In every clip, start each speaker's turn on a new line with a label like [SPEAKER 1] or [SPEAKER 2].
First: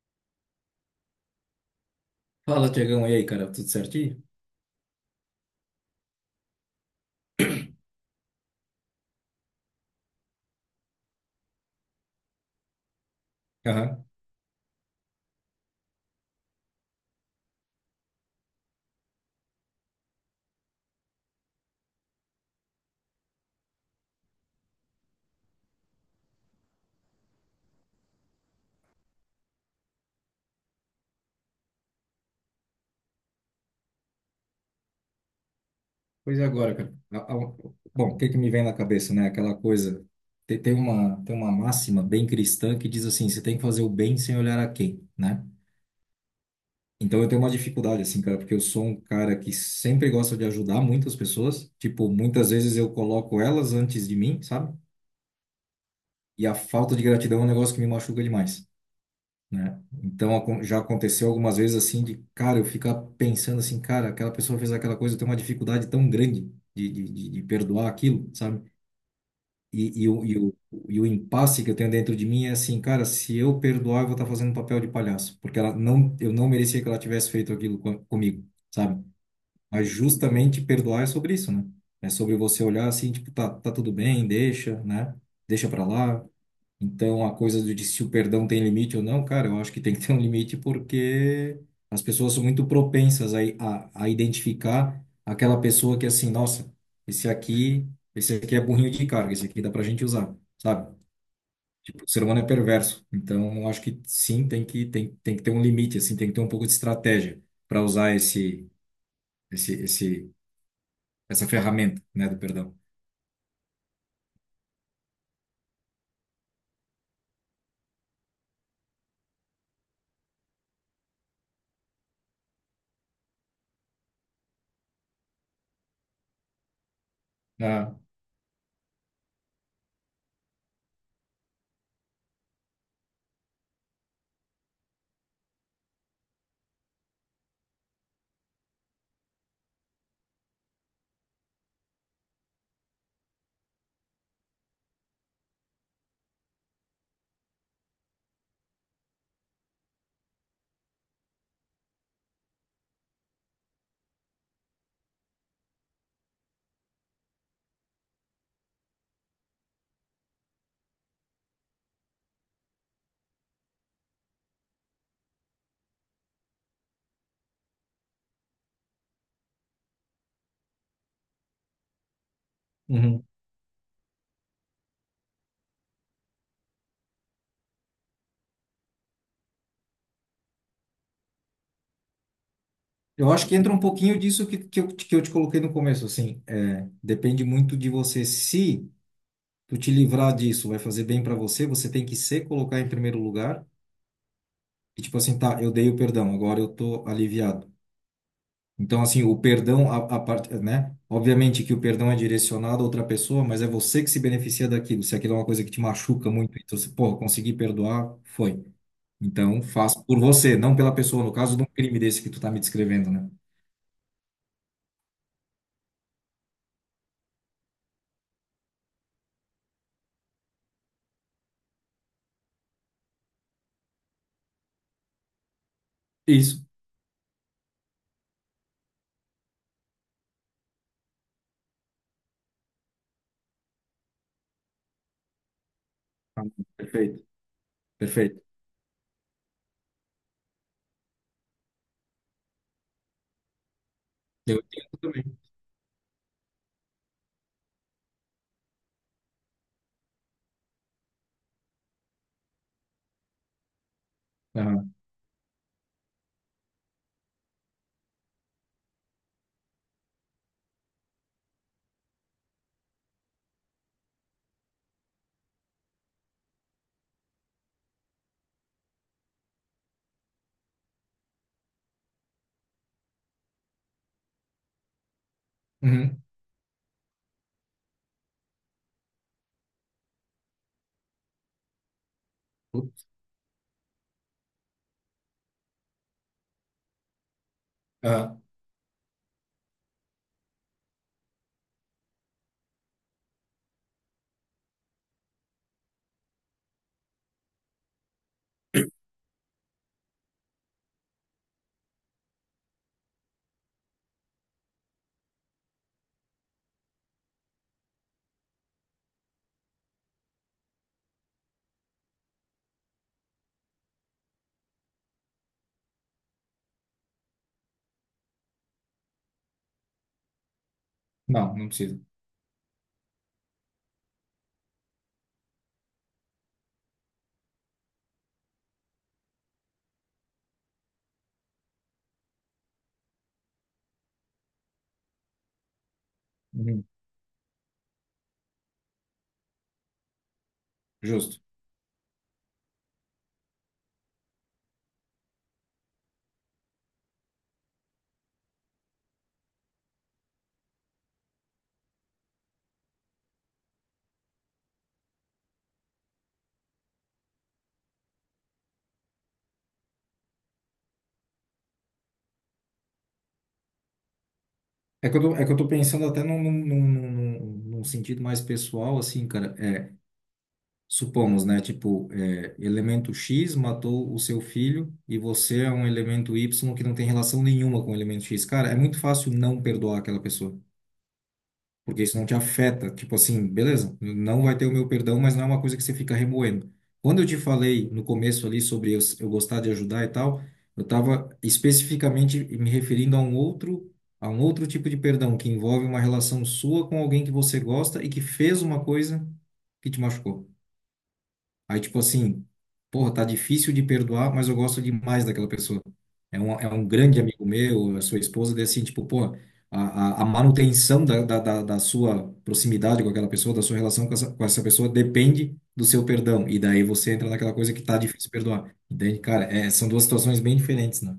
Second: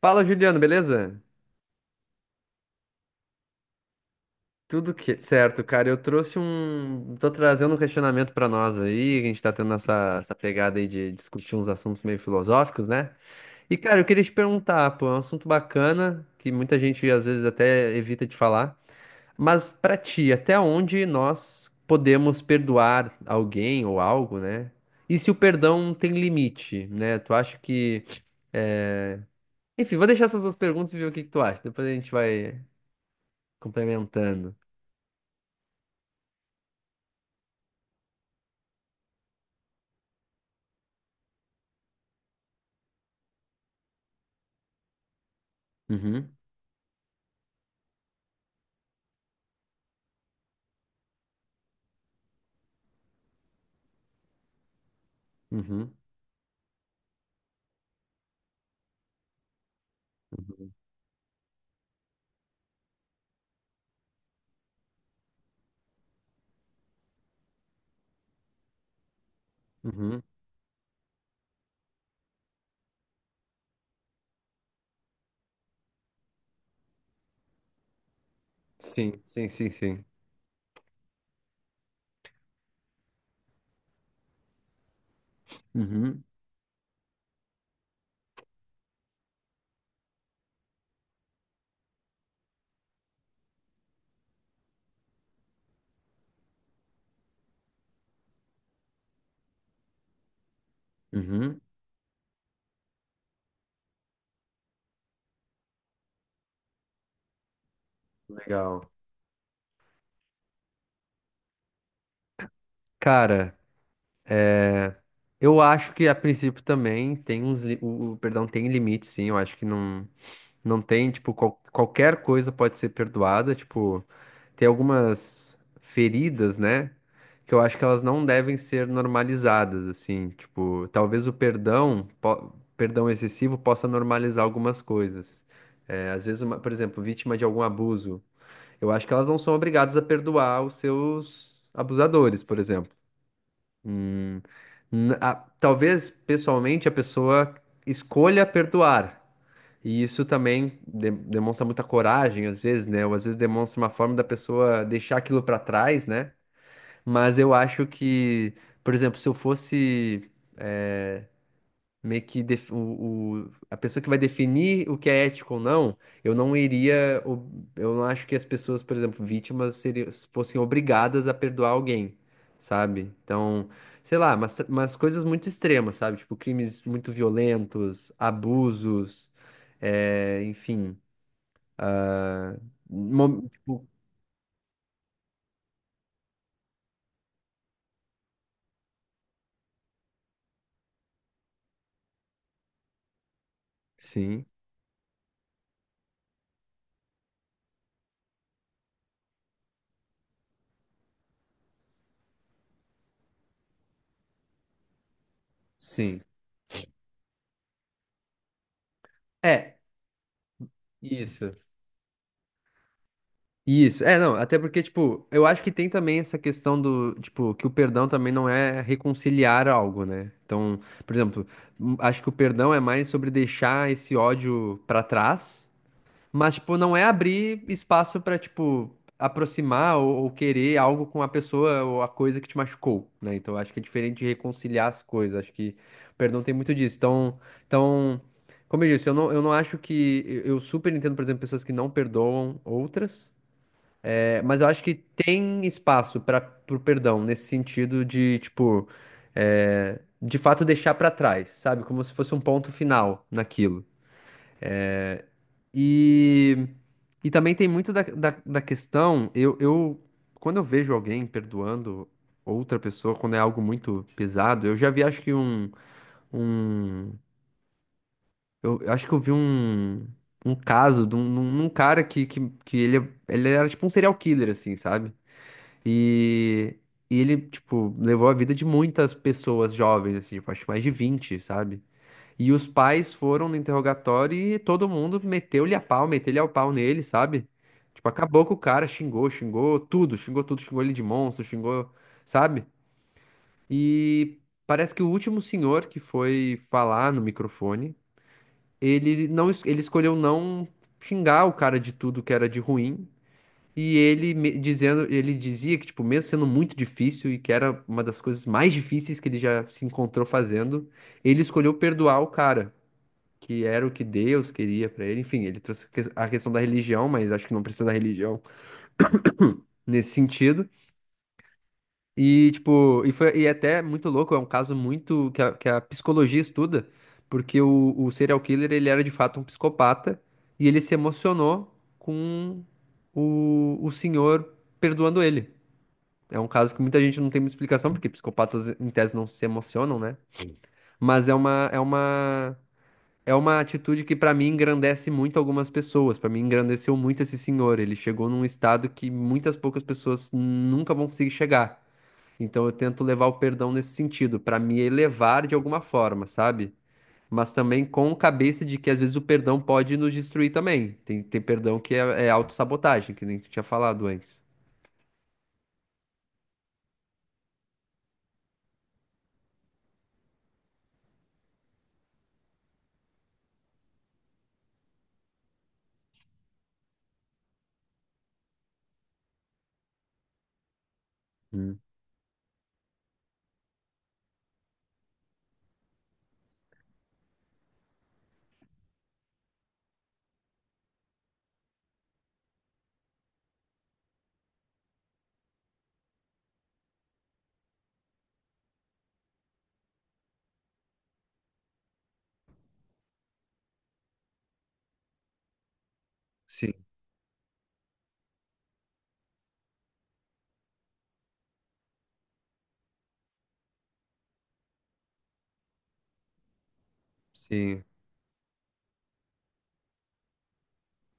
[SPEAKER 1] Fala, Juliano, beleza?
[SPEAKER 2] Fala, Tiagão, e aí, cara, tudo certinho?
[SPEAKER 1] Certo, cara. Eu trouxe um. Tô trazendo um questionamento pra nós aí. A gente tá tendo essa pegada aí de discutir uns assuntos meio filosóficos, né? E, cara,
[SPEAKER 2] Aham.
[SPEAKER 1] eu queria te perguntar, pô, é um assunto bacana que muita gente às vezes até evita de falar. Mas pra ti, até onde nós podemos perdoar alguém ou algo, né? E se o perdão tem limite, né? Tu acha que. É, Enfim, vou deixar essas duas perguntas e ver o que que tu acha. Depois a gente vai complementando.
[SPEAKER 2] Pois é, agora, cara. Bom, o que que me vem na cabeça, né? Aquela coisa. Tem uma máxima bem cristã que diz assim: você tem que fazer o bem sem olhar a quem, né?
[SPEAKER 1] Uhum,
[SPEAKER 2] Então eu tenho uma dificuldade, assim, cara, porque eu sou um cara que sempre gosta de ajudar muitas pessoas. Tipo, muitas vezes eu coloco elas antes de mim, sabe?
[SPEAKER 1] uhum,
[SPEAKER 2] E a falta de gratidão é um negócio que me machuca demais, né? Então
[SPEAKER 1] uhum,
[SPEAKER 2] já aconteceu algumas vezes assim de, cara, eu ficar pensando assim, cara, aquela pessoa fez aquela coisa, eu tenho uma dificuldade tão grande de perdoar aquilo, sabe? E, e,
[SPEAKER 1] uhum.
[SPEAKER 2] o, e, o, e o impasse que eu tenho dentro de mim é assim, cara, se eu perdoar, eu vou estar fazendo um papel de palhaço, porque ela não, eu não merecia que ela tivesse feito aquilo com comigo, sabe?
[SPEAKER 1] Sim, sim, sim,
[SPEAKER 2] Mas
[SPEAKER 1] sim.
[SPEAKER 2] justamente perdoar é sobre isso, né? É sobre você olhar assim, tipo, tá, tá tudo bem, deixa, né? Deixa pra lá,
[SPEAKER 1] Uhum,
[SPEAKER 2] então, a de se o perdão tem limite ou não, cara, eu acho que tem que ter um limite porque as pessoas são muito propensas a identificar aquela pessoa que, é assim, nossa, esse aqui, esse aqui é burrinho de carga, esse aqui dá pra gente usar, sabe?
[SPEAKER 1] uhum.
[SPEAKER 2] Tipo, o ser humano é perverso. Então, eu acho que sim, tem que ter um limite, assim, tem que ter um pouco de estratégia para usar
[SPEAKER 1] Legal.
[SPEAKER 2] esse, esse, essa ferramenta, né, do perdão.
[SPEAKER 1] Cara, eu acho que a princípio também o perdão tem limite, sim. Eu acho que não tem, tipo, qualquer coisa pode ser perdoada. Tipo, tem algumas feridas, né? Que eu acho que
[SPEAKER 2] Ah,
[SPEAKER 1] elas não devem ser normalizadas, assim. Tipo, talvez perdão excessivo possa normalizar algumas coisas. É, às vezes, por exemplo, vítima de algum abuso. Eu acho que elas não são obrigadas a perdoar os seus abusadores, por exemplo. Hum, Talvez, pessoalmente, a pessoa escolha perdoar. E isso também demonstra muita coragem, às vezes, né? Ou às vezes demonstra uma forma da pessoa deixar aquilo pra trás, né? Mas eu acho que, por exemplo, se eu fosse a pessoa que vai definir o que é ético ou não, eu não acho que as pessoas, por exemplo, vítimas fossem obrigadas a perdoar alguém, sabe?
[SPEAKER 2] uhum.
[SPEAKER 1] Então, sei lá, mas coisas muito extremas, sabe? Tipo, crimes muito violentos, abusos, é, enfim,
[SPEAKER 2] Eu acho
[SPEAKER 1] mo-
[SPEAKER 2] que entra um
[SPEAKER 1] tipo,
[SPEAKER 2] pouquinho disso que eu te coloquei no começo, assim, é, depende muito de você. Se tu te livrar disso, vai fazer bem para você, você tem que se colocar em primeiro lugar
[SPEAKER 1] sim,
[SPEAKER 2] e tipo assim, tá, eu dei o perdão, agora eu tô aliviado. Então, assim, o perdão, a parte, né? Obviamente que o perdão é direcionado a outra pessoa, mas é você que se beneficia daquilo. Se aquilo é uma coisa que te
[SPEAKER 1] sim.
[SPEAKER 2] machuca muito, então, se, pô, consegui perdoar, foi. Então,
[SPEAKER 1] É,
[SPEAKER 2] faz por você, não pela pessoa, no
[SPEAKER 1] isso.
[SPEAKER 2] caso de um crime desse que tu tá me descrevendo, né?
[SPEAKER 1] Isso, é, não, até porque, tipo, eu acho que tem também essa questão do, tipo, que o perdão também não é reconciliar algo, né? Então, por exemplo, acho que o perdão é mais sobre deixar esse ódio pra trás, mas,
[SPEAKER 2] Isso.
[SPEAKER 1] tipo, não é abrir espaço pra, tipo, aproximar ou querer algo com a pessoa ou a coisa que te machucou, né? Então, acho que é diferente de reconciliar as coisas, acho que o
[SPEAKER 2] Tá.
[SPEAKER 1] perdão tem muito disso.
[SPEAKER 2] Perfeito.
[SPEAKER 1] Então, então,
[SPEAKER 2] Perfeito.
[SPEAKER 1] como eu disse, eu não acho que. Eu super entendo, por exemplo, pessoas que não perdoam outras. É,
[SPEAKER 2] Eu
[SPEAKER 1] mas eu acho que
[SPEAKER 2] entendo também.
[SPEAKER 1] tem espaço para pro perdão nesse sentido de, tipo, é, de fato deixar para trás, sabe? Como se fosse um ponto final naquilo.
[SPEAKER 2] Aham.
[SPEAKER 1] E, e também tem muito da questão, quando eu vejo alguém perdoando outra pessoa, quando é algo muito pesado, eu já vi, acho que um, eu acho que eu vi um caso de um cara que ele era tipo um serial killer, assim, sabe?
[SPEAKER 2] Uhum.
[SPEAKER 1] E, e ele, tipo, levou a vida de muitas pessoas jovens, assim, tipo, acho que mais de 20, sabe? E os
[SPEAKER 2] Putz.
[SPEAKER 1] pais foram no interrogatório e todo mundo meteu-lhe a pau, meteu-lhe ao pau nele, sabe? Tipo,
[SPEAKER 2] Aham.
[SPEAKER 1] acabou com o cara, xingou, xingou tudo, xingou ele de monstro, xingou, sabe? E parece que o último senhor que foi falar no microfone, ele escolheu não xingar o cara de tudo que era de ruim e ele dizia que, tipo, mesmo sendo muito difícil e que era uma das coisas mais difíceis que ele já se encontrou fazendo, ele escolheu perdoar o cara, que era o que Deus queria pra ele. Enfim, ele trouxe a a questão da religião, mas acho que não precisa da religião nesse sentido.
[SPEAKER 2] Não, não precisa.
[SPEAKER 1] E, tipo, e foi, e é até muito louco, é um caso muito que que a psicologia estuda, porque o serial killer, ele era de fato um psicopata e ele se emocionou com o senhor perdoando ele. É um caso que
[SPEAKER 2] Uhum.
[SPEAKER 1] muita gente não tem muita explicação, porque psicopatas, em tese, não se emocionam, né? Mas é
[SPEAKER 2] Justo.
[SPEAKER 1] uma, é uma, É uma atitude que, pra mim, engrandece muito algumas pessoas. Pra mim, engrandeceu muito esse senhor. Ele chegou num estado que muitas poucas pessoas nunca vão conseguir chegar. Então, eu tento levar o perdão nesse sentido, pra me elevar de alguma forma, sabe? Mas também com cabeça de que, às vezes, o perdão pode nos destruir também. Tem perdão que é autossabotagem, que nem tu tinha falado antes.
[SPEAKER 2] É que eu tô pensando até num sentido mais pessoal, assim, cara. É, supomos, né? Tipo, é, elemento X matou o seu filho e você é um elemento Y que não tem relação nenhuma com o elemento X. Cara, é muito fácil não perdoar aquela pessoa,
[SPEAKER 1] Hum,
[SPEAKER 2] porque isso não te afeta. Tipo assim, beleza, não vai ter o meu perdão, mas não é uma coisa que você fica remoendo. Quando eu te falei no começo ali sobre eu gostar de ajudar e tal, eu estava especificamente me referindo a um outro tipo de perdão que envolve uma relação sua com alguém que você gosta e que fez uma coisa que te machucou. Aí, tipo assim, porra, tá difícil de perdoar, mas eu gosto demais daquela pessoa. É
[SPEAKER 1] Sim.
[SPEAKER 2] um grande amigo meu, a sua esposa, daí assim, tipo, porra, a a manutenção da sua proximidade com aquela pessoa, da sua relação com essa pessoa, depende do seu perdão. E daí você entra naquela coisa que
[SPEAKER 1] Sim,
[SPEAKER 2] tá difícil de perdoar. Entende? Cara, é, são duas situações bem diferentes, né?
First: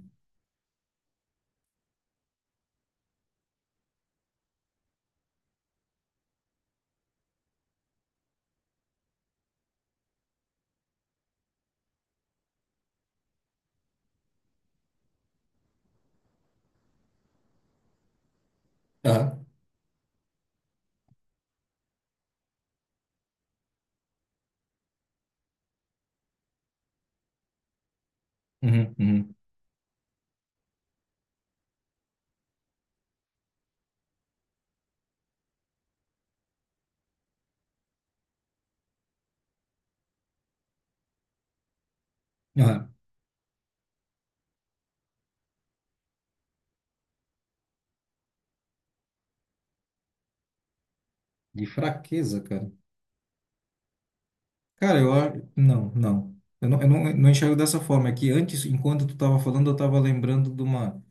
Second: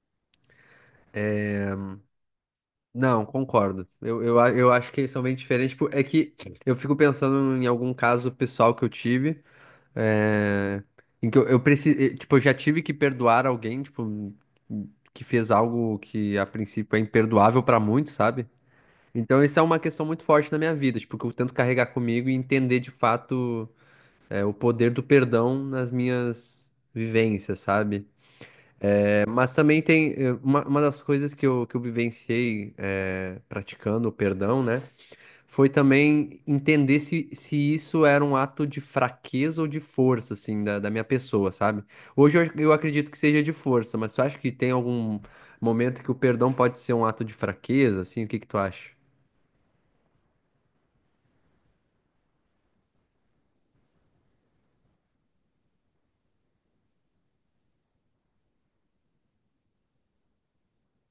[SPEAKER 1] não, concordo. Eu acho que eles são bem diferentes. Tipo, é que eu fico pensando em algum caso pessoal que eu tive, é, em que eu precisei, tipo, eu já tive que perdoar alguém, tipo, que fez algo que a princípio é imperdoável pra muitos, sabe? Então,
[SPEAKER 2] Aham.
[SPEAKER 1] isso é uma questão muito forte na minha vida, tipo, que eu tento carregar comigo e entender de fato, é, o poder do perdão nas minhas vivências, sabe?
[SPEAKER 2] Uhum, uhum.
[SPEAKER 1] Mas também tem eh, uma das coisas que eu vivenciei eh, praticando o perdão, né? Foi também entender se isso era um ato de fraqueza ou de força, assim, da minha pessoa, sabe? Hoje eu
[SPEAKER 2] Aham.
[SPEAKER 1] acredito que seja de força, mas tu acha que tem algum momento que o perdão pode ser um ato de fraqueza, assim? O que que tu acha?
[SPEAKER 2] De fraqueza, cara. Cara, eu acho. Não, não. Eu não, eu não, não enxergo dessa forma. É que antes, enquanto tu tava falando, eu tava lembrando de uma.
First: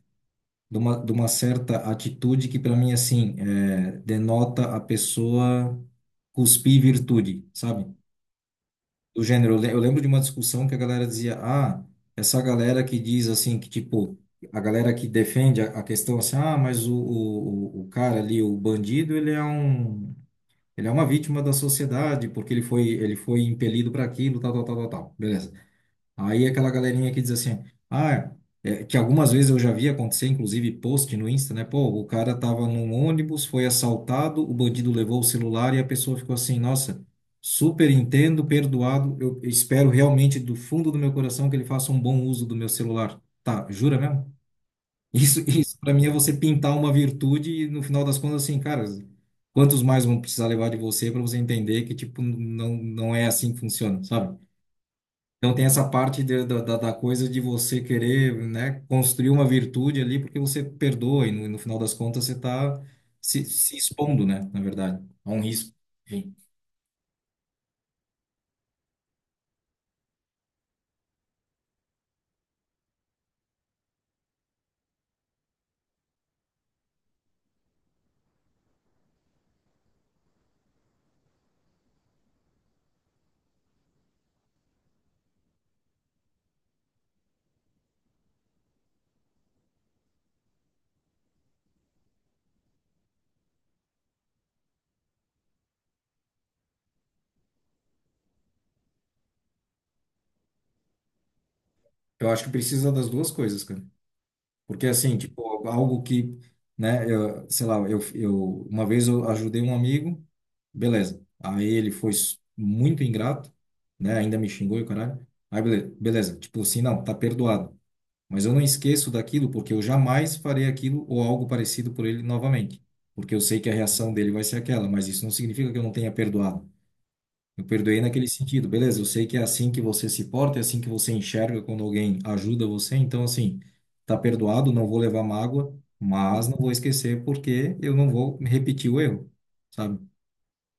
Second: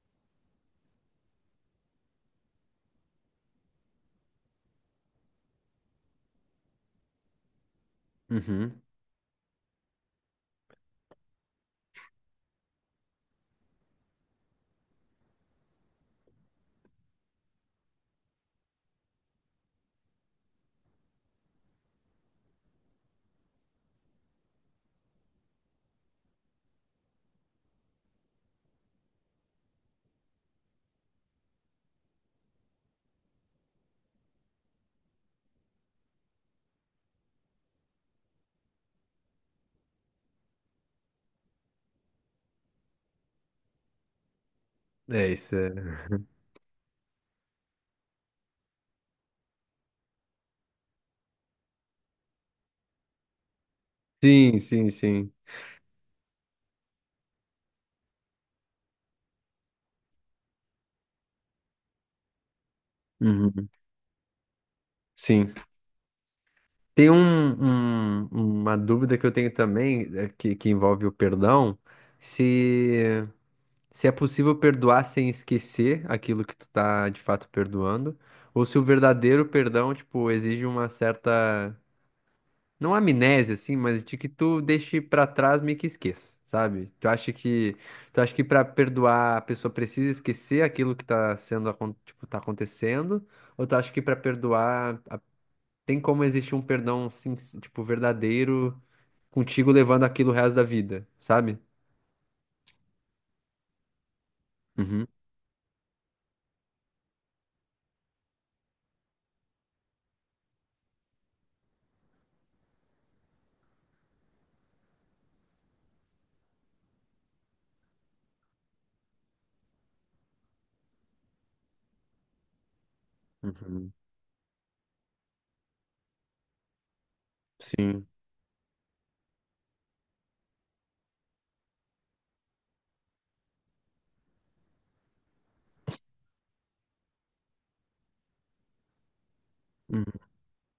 [SPEAKER 2] de uma, de uma certa atitude que para mim assim é, denota a pessoa cuspir virtude, sabe?
[SPEAKER 1] Uhum.
[SPEAKER 2] Do gênero, eu lembro de uma discussão que a galera dizia, ah, essa galera que diz assim que tipo a galera que defende a questão assim, ah, mas o cara ali, o bandido, ele é uma vítima da sociedade porque ele foi impelido para aquilo, tal, tal, tal, tal, tal. Beleza. Aí aquela galerinha que diz assim, ah, é, que algumas vezes eu já vi acontecer, inclusive post no Insta, né? Pô, o cara tava num ônibus, foi assaltado, o bandido levou o celular e a pessoa ficou assim, nossa, super entendo, perdoado, eu espero realmente do fundo do meu coração que ele faça um bom uso do meu celular. Tá, jura mesmo?
[SPEAKER 1] É
[SPEAKER 2] Isso,
[SPEAKER 1] isso. É.
[SPEAKER 2] isso para mim é você pintar uma virtude e no final das contas assim, cara, quantos mais vão precisar levar de você para você entender que tipo não é assim que funciona, sabe?
[SPEAKER 1] Sim, sim, sim.
[SPEAKER 2] Então tem essa parte da coisa de você querer, né, construir uma virtude ali porque você perdoa e no final das contas você está se,
[SPEAKER 1] Uhum.
[SPEAKER 2] se expondo, né, na verdade, a um
[SPEAKER 1] Sim.
[SPEAKER 2] risco. Enfim,
[SPEAKER 1] Tem um, um- uma dúvida que eu tenho também, eh, que envolve o perdão, se, se é possível perdoar sem esquecer aquilo que tu tá de fato perdoando, ou se o verdadeiro perdão, tipo, exige uma certa, não amnésia, assim, mas de que tu deixe pra trás meio que esqueça, sabe? Tu acha que pra perdoar a pessoa precisa esquecer aquilo que tá sendo, tipo, tá acontecendo, ou tu acha que pra perdoar tem como existir um perdão, tipo, verdadeiro contigo levando aquilo o resto da vida, sabe?
[SPEAKER 2] eu acho que precisa das duas coisas, cara. Porque
[SPEAKER 1] Uhum,
[SPEAKER 2] assim, tipo, algo que, né, eu, sei lá, eu uma vez eu ajudei um amigo, beleza. Aí ele foi s- muito ingrato, né, ainda me xingou e o caralho. Aí beleza, beleza, tipo assim, não, tá perdoado. Mas eu não esqueço daquilo porque eu jamais farei aquilo ou algo parecido por ele novamente. Porque eu sei que a
[SPEAKER 1] uhum,
[SPEAKER 2] reação dele vai ser aquela, mas isso não significa que eu não tenha perdoado. Eu perdoei
[SPEAKER 1] sim,
[SPEAKER 2] naquele sentido, beleza? Eu sei que é assim que você se porta, é assim que você enxerga quando alguém ajuda você. Então, assim, tá perdoado, não vou levar mágoa, mas não vou esquecer porque eu não vou repetir o erro, sabe?
[SPEAKER 1] uhum,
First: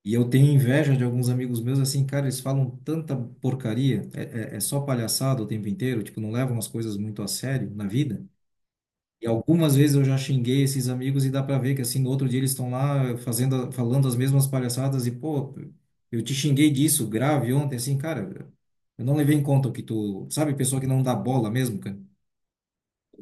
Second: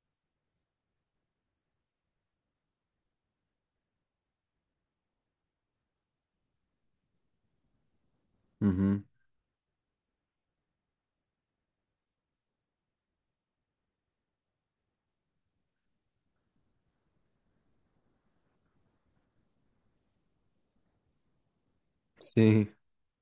[SPEAKER 2] E eu tenho inveja de alguns amigos meus, assim, cara, eles falam tanta porcaria, é só palhaçada o tempo inteiro, tipo, não levam as coisas muito a sério na vida.
[SPEAKER 1] uhum,
[SPEAKER 2] E algumas vezes eu já xinguei esses amigos e dá para ver que assim no outro dia eles estão lá falando as mesmas palhaçadas e pô, eu te xinguei disso grave ontem assim, cara, eu não levei em conta o que tu, sabe, pessoa que não dá bola mesmo, cara.
[SPEAKER 1] sim,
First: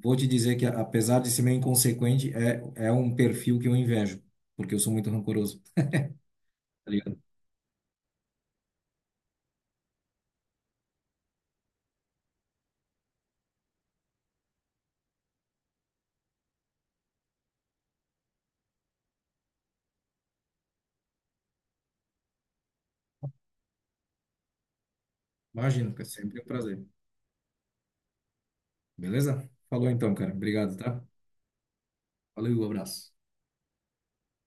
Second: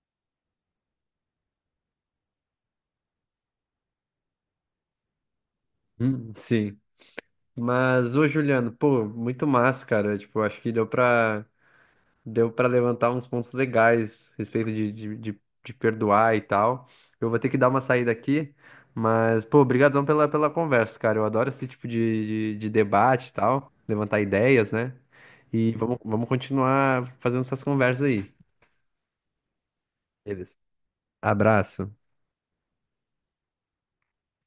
[SPEAKER 2] Vou te dizer que apesar de ser meio inconsequente, é um perfil que eu invejo, porque eu sou muito rancoroso,
[SPEAKER 1] hum, sim.
[SPEAKER 2] tá ligado?
[SPEAKER 1] Mas, ô Juliano, pô, muito massa, cara. Tipo, acho que deu pra. Deu pra levantar uns pontos legais a respeito de, de perdoar e tal. Eu vou ter que dar uma saída aqui, mas, pô, obrigadão pela, pela conversa, cara. Eu adoro esse tipo de, de debate e tal, levantar ideias, né? E
[SPEAKER 2] Imagino, que é
[SPEAKER 1] vamos
[SPEAKER 2] sempre é um prazer.
[SPEAKER 1] continuar fazendo essas conversas aí.
[SPEAKER 2] Beleza? Falou então, cara.
[SPEAKER 1] Beleza.
[SPEAKER 2] Obrigado, tá?
[SPEAKER 1] Abraço.
[SPEAKER 2] Valeu, abraço.